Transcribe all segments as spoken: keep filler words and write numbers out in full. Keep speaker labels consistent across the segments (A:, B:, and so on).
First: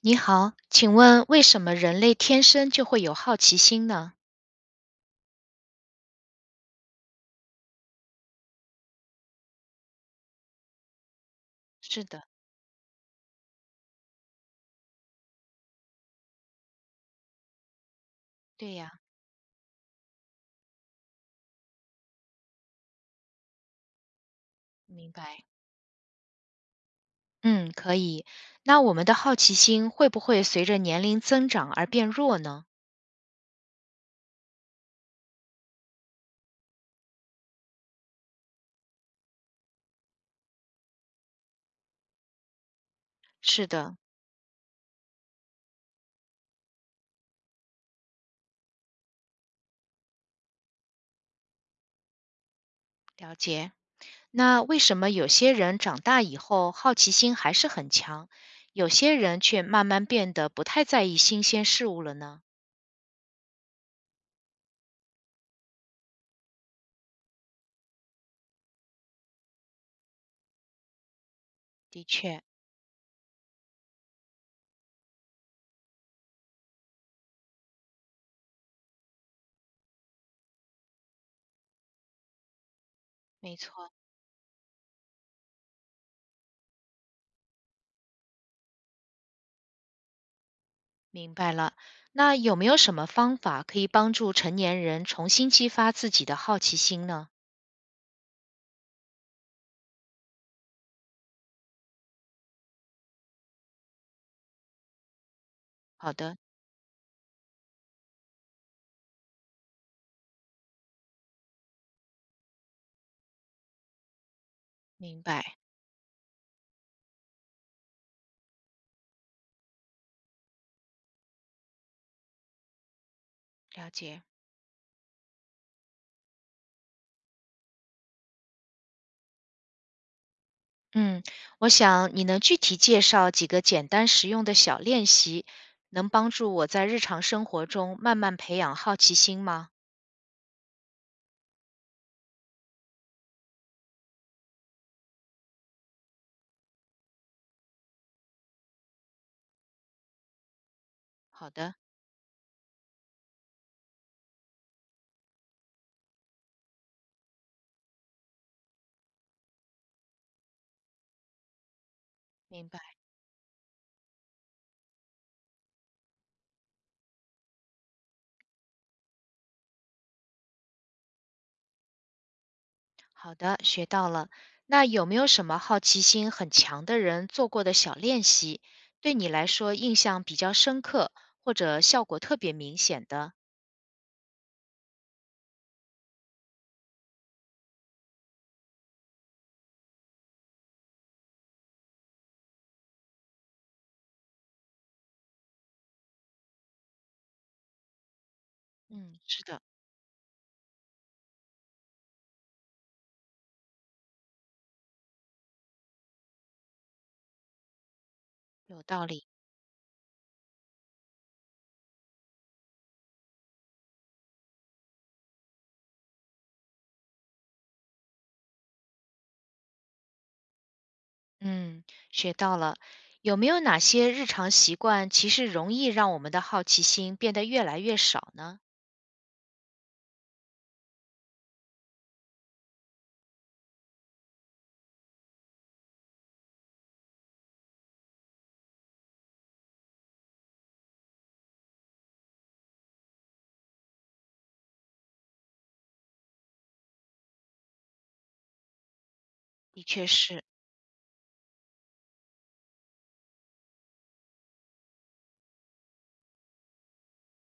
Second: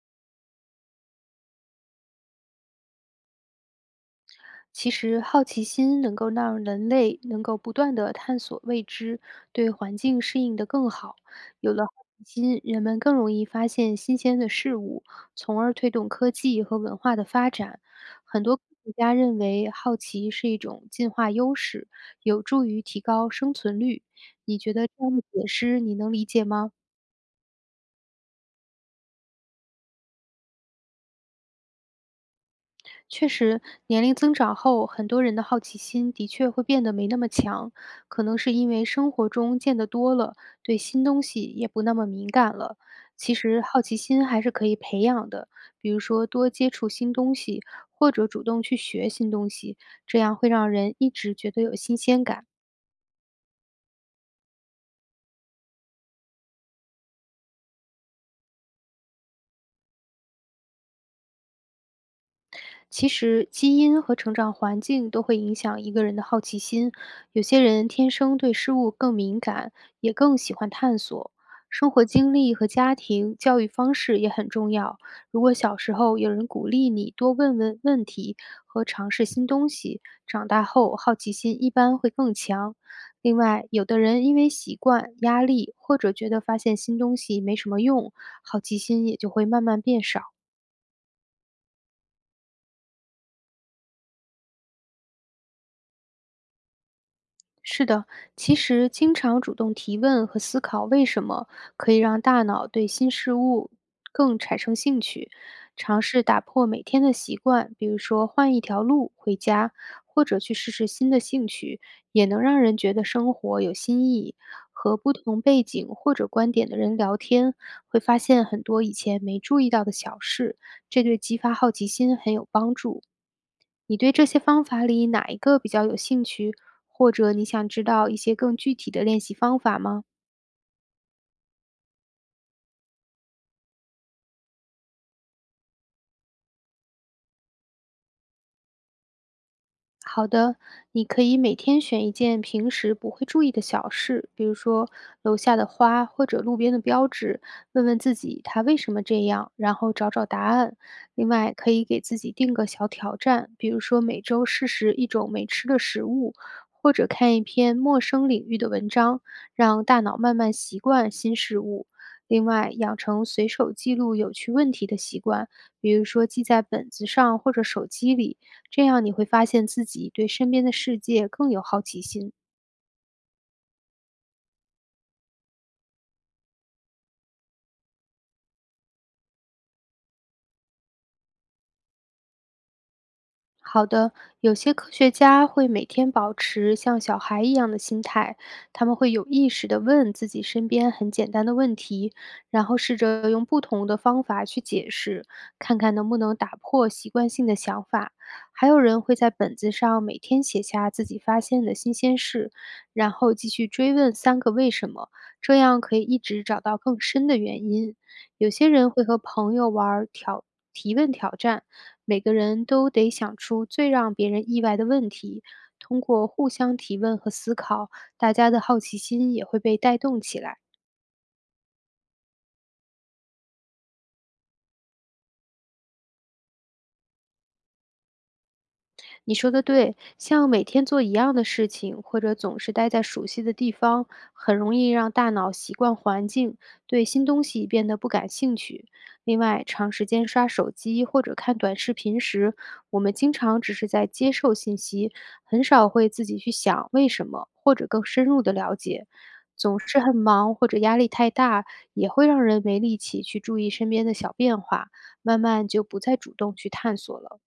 A: 你好，请问为什么人类天生就会有好奇心呢？
B: 其实，好奇心能够让人类能够不断地探索未知，对环境适应得更好。有了好
A: 是的，
B: 奇心，人们更容易发现新鲜的事物，从而推动科技和文化的发展。很多科
A: 对呀，
B: 学家认为，好奇是一种进化优势，有助于提高生存率。你觉得这
A: 明
B: 样的
A: 白。
B: 解释你能理解吗？
A: 嗯，可以。那我们的好奇心会不会随着年龄增长而变弱呢？
B: 确实，年龄增长后，很多人的好奇心的确会变得没那么强，可能是因为生活中见得多了，对新东西也不那么敏感了。其实，
A: 是
B: 好
A: 的，
B: 奇心还是可以培养的，比如说多接触新东西，或者主动去学新东西，这样会让人一直觉得有新鲜感。
A: 了解。那为什么有些人长大以后好奇心还是很强，有些人却慢慢变得不太在意新鲜事物了呢？
B: 其实，基因和成长环境都会影响一个人的好奇心。有些人天生对事物更敏感，也更喜欢探索。生
A: 的
B: 活经
A: 确，
B: 历和家庭教育方式也很重要。如果小时候有人鼓励你多问问问题和尝试新东西，长大后好奇心一般会更强。另
A: 没
B: 外，有
A: 错，
B: 的人因为习惯、压力或者觉得发现新东西没什么用，好奇心也就会慢慢变少。
A: 明白了。那有没有什么方法可以帮助成年人重新激发自己的好奇心呢？
B: 是的，其实经常主动提问和思考为什么，可以让大脑对新事物更产生兴趣。尝
A: 好
B: 试
A: 的，
B: 打破每天的习惯，比如说换一条路回家，或者去试试新的兴趣，也能让人觉得生活有新意。和不
A: 明
B: 同
A: 白，
B: 背景或者观点的人聊天，会发现很多以前没注意到的小事，这对激发好奇心很有帮助。
A: 了
B: 你对
A: 解。
B: 这些方法里哪一个比较有兴趣，或者你想知道一些更具体的练习方法吗？
A: 嗯，我想你能具体介绍几个简单实用的小练习，能帮助我在日常生活中慢慢培养好奇心吗？
B: 好的，你可以每天选一件平时不会注意的小事，比如说楼下的花或者路边的标志，问问自己它为什么这样，然后找找答案。另
A: 好
B: 外，可
A: 的，
B: 以给自己定个小挑战，比如说每周试食一种没吃的食物，或者看一篇陌生领域的文章，让大脑慢慢习惯新事物。另
A: 明
B: 外，养
A: 白。
B: 成随手记录有趣问题的习惯，比如说记在本子上或者手机里，这样你会发现自己对身边的世界更有好奇心。
A: 好的，学到了。那有没有什么好奇心很强的人做过的小练习，对你来说印象比较深刻，或者效果特别明显的？
B: 好的，有些科学家会每天保持像小孩一样的心态，他们会有意识地问自己身边很简单的问题，然后试着用不同的方法去解释，看看能不能打破习惯性的想法。还有人会
A: 嗯，
B: 在
A: 是
B: 本
A: 的，
B: 子上每天写下自己发现的新鲜事，然后继续追问三个为什么，这样可以一直找到更深的原因。有些
A: 有
B: 人
A: 道
B: 会和
A: 理。
B: 朋友玩儿挑提问挑战，每个人都得想出最让别人意外的问题。通过互相提问和思考，大家的好奇心也会被带动起来。
A: 嗯，学到了。有没有哪些日常习惯其实容易让我们的好奇心变得越来越少呢？
B: 你说的对，像每天做一样的事情，或者总是待在熟悉的地方，很容易让大脑习惯环境，对新东西变得不感兴趣。另外，长时间刷手机或者看短视频时，我们经常只是在接受信息，很少会自己去想为什么，或者更深入的了解。总
A: 的
B: 是
A: 确
B: 很
A: 是，
B: 忙或者压力太大，也会让人没力气去注意身边的小变化，慢慢就不再主动去探索了。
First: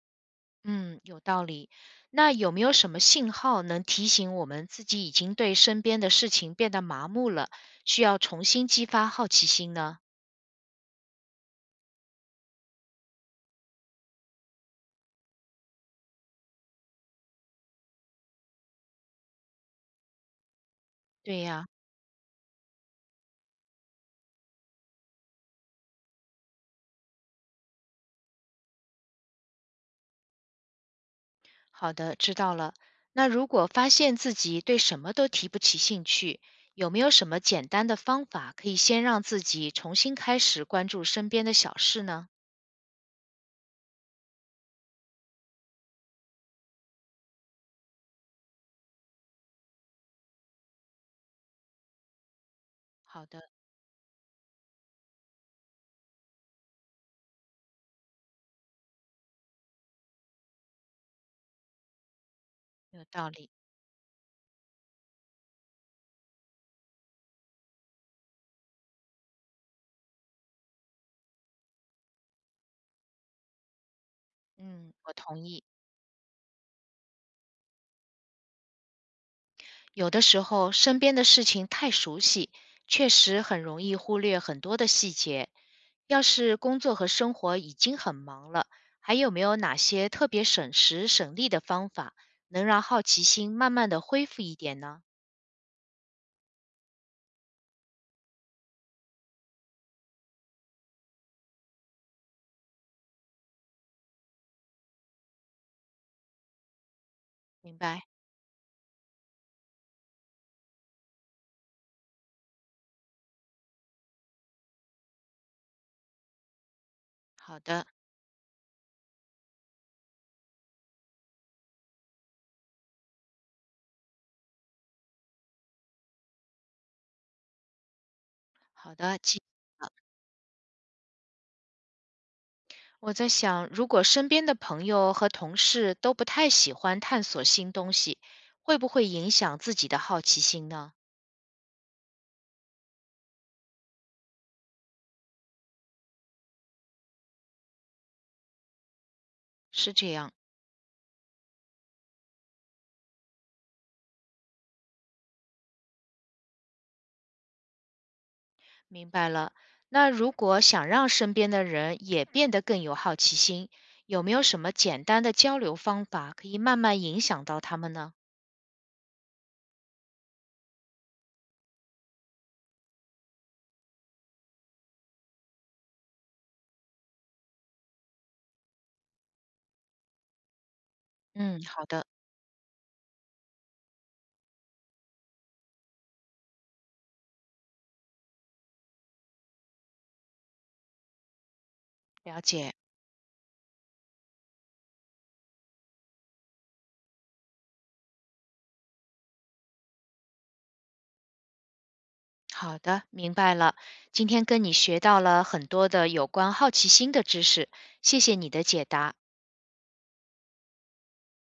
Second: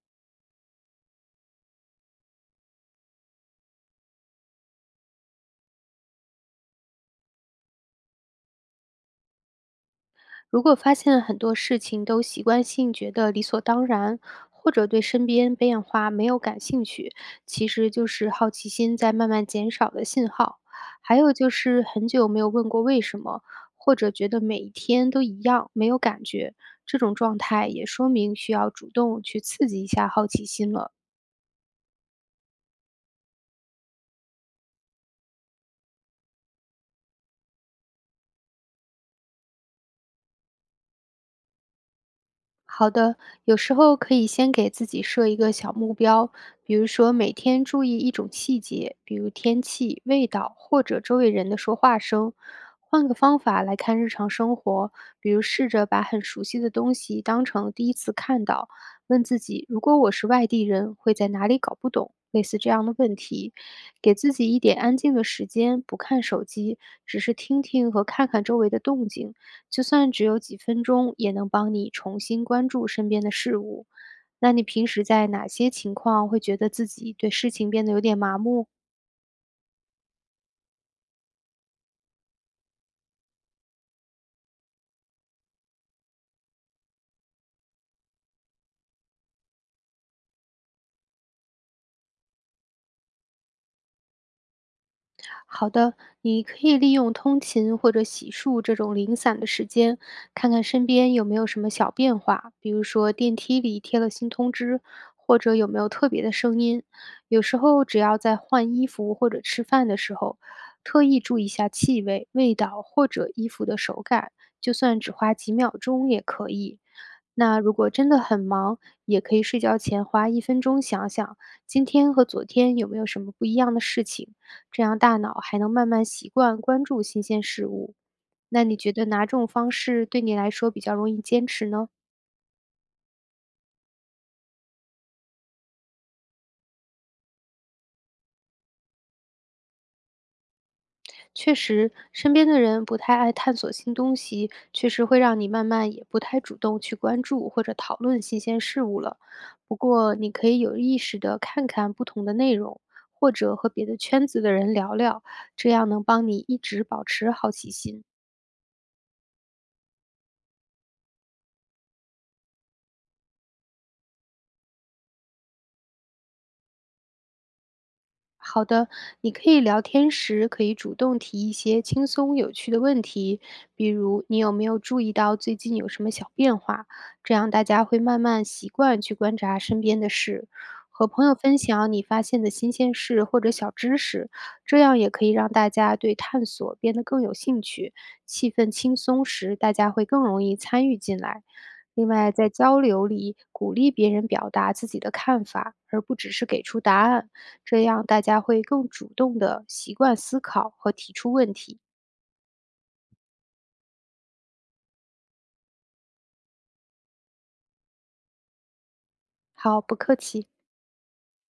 A: 嗯，有道理。那有没有什么信号能提醒我们自己已经对身边的事情变得麻木了，需要重新激发好奇心呢？
B: 如果发现很多事情都习惯性觉得理所当然，或者对身边变化没有感兴趣，其实就是好奇心在慢慢减少的信号。还有
A: 对
B: 就
A: 呀，
B: 是很久没有问过为什么，或者觉得每一天都一样，没有感觉，这种状态也说明需要主动去刺激一下好奇心了。
A: 好的，知道了。那如果发现自己对什么都提不起兴趣，有没有什么简单的方法可以先让自己重新开始关注身边的小事呢？
B: 好的，有时候可以先给自己设一个小目标，比如说每天注意一种细节，比如天气、味道或者周围人的说话声。换个
A: 好
B: 方
A: 的。
B: 法来看日常生活，比如试着把很熟悉的东西当成第一次看到，问自己：如果我是外地人，会在哪里搞不懂？类似这样的
A: 有
B: 问
A: 道理，
B: 题，给自己一点安静的时间，不看手机，只是听听和看看周围的动静。就算只有几分钟，也能帮你重新关注身边的事物。那你平
A: 嗯，
B: 时
A: 我
B: 在
A: 同
B: 哪
A: 意。
B: 些情况会觉得自己对事情变得有点麻木？
A: 有的时候身边的事情太熟悉，确实很容易忽略很多的细节。要是工作和生活已经很忙了，还有没有哪些特别省时省力的方法，能让好奇心慢慢的恢复一点呢？
B: 好的，你可以利用通勤或者洗漱这种零散的时间，看看身边有没有什么小变化，比如说电梯里贴了新通知，或者有没有特别的声音。有时
A: 明
B: 候只
A: 白。
B: 要在换衣服或者吃饭的时候，特意注意一下气味、味道或者衣服的手感，就算只花几秒钟也可以。
A: 好
B: 那如
A: 的，
B: 果真的很忙，也可以睡觉前花一分钟想想今天和昨天有没有什么不一样的事情。这样大脑还能慢慢习惯关注新鲜事物。那你觉
A: 好
B: 得
A: 的。
B: 哪
A: 记
B: 种方式对你来说比较容易坚持呢？
A: 我在想，如果身边的朋友和同事都不太喜欢探索新东西，会不会影响自己的好奇心呢？
B: 确实，身边的人不太爱探索新东西，确实会让你慢慢也不太主动去关注或者讨论新鲜事物了。不
A: 是这
B: 过，你
A: 样。
B: 可以有意识的看看不同的内容，或者和别的圈子的人聊聊，这样能帮你一直保持好奇心。
A: 明白了。那如果想让身边的人也变得更有好奇心，有没有什么简单的交流方法可以慢慢影响到他们呢？
B: 好的，你可以聊天时可以主动提一些轻松有趣的问题，比如你有没有注意到最近有什么小变化？这样大家会慢慢习惯去观察身边的事，和朋友分
A: 嗯，好
B: 享你
A: 的，
B: 发现的新鲜事或者小知识，这样也可以让大家对探索变得更有兴趣。气氛轻松时，大家会更容易参与进来。另外，
A: 了
B: 在
A: 解。
B: 交流里鼓励别人表达自己的看法，而不只是给出答案。这样大家会更主动的习惯思考和提出问题。
A: 好的，明白了。今天跟你学到了很多的有关好奇心的知识，谢谢你的解答。
B: 好，不客气。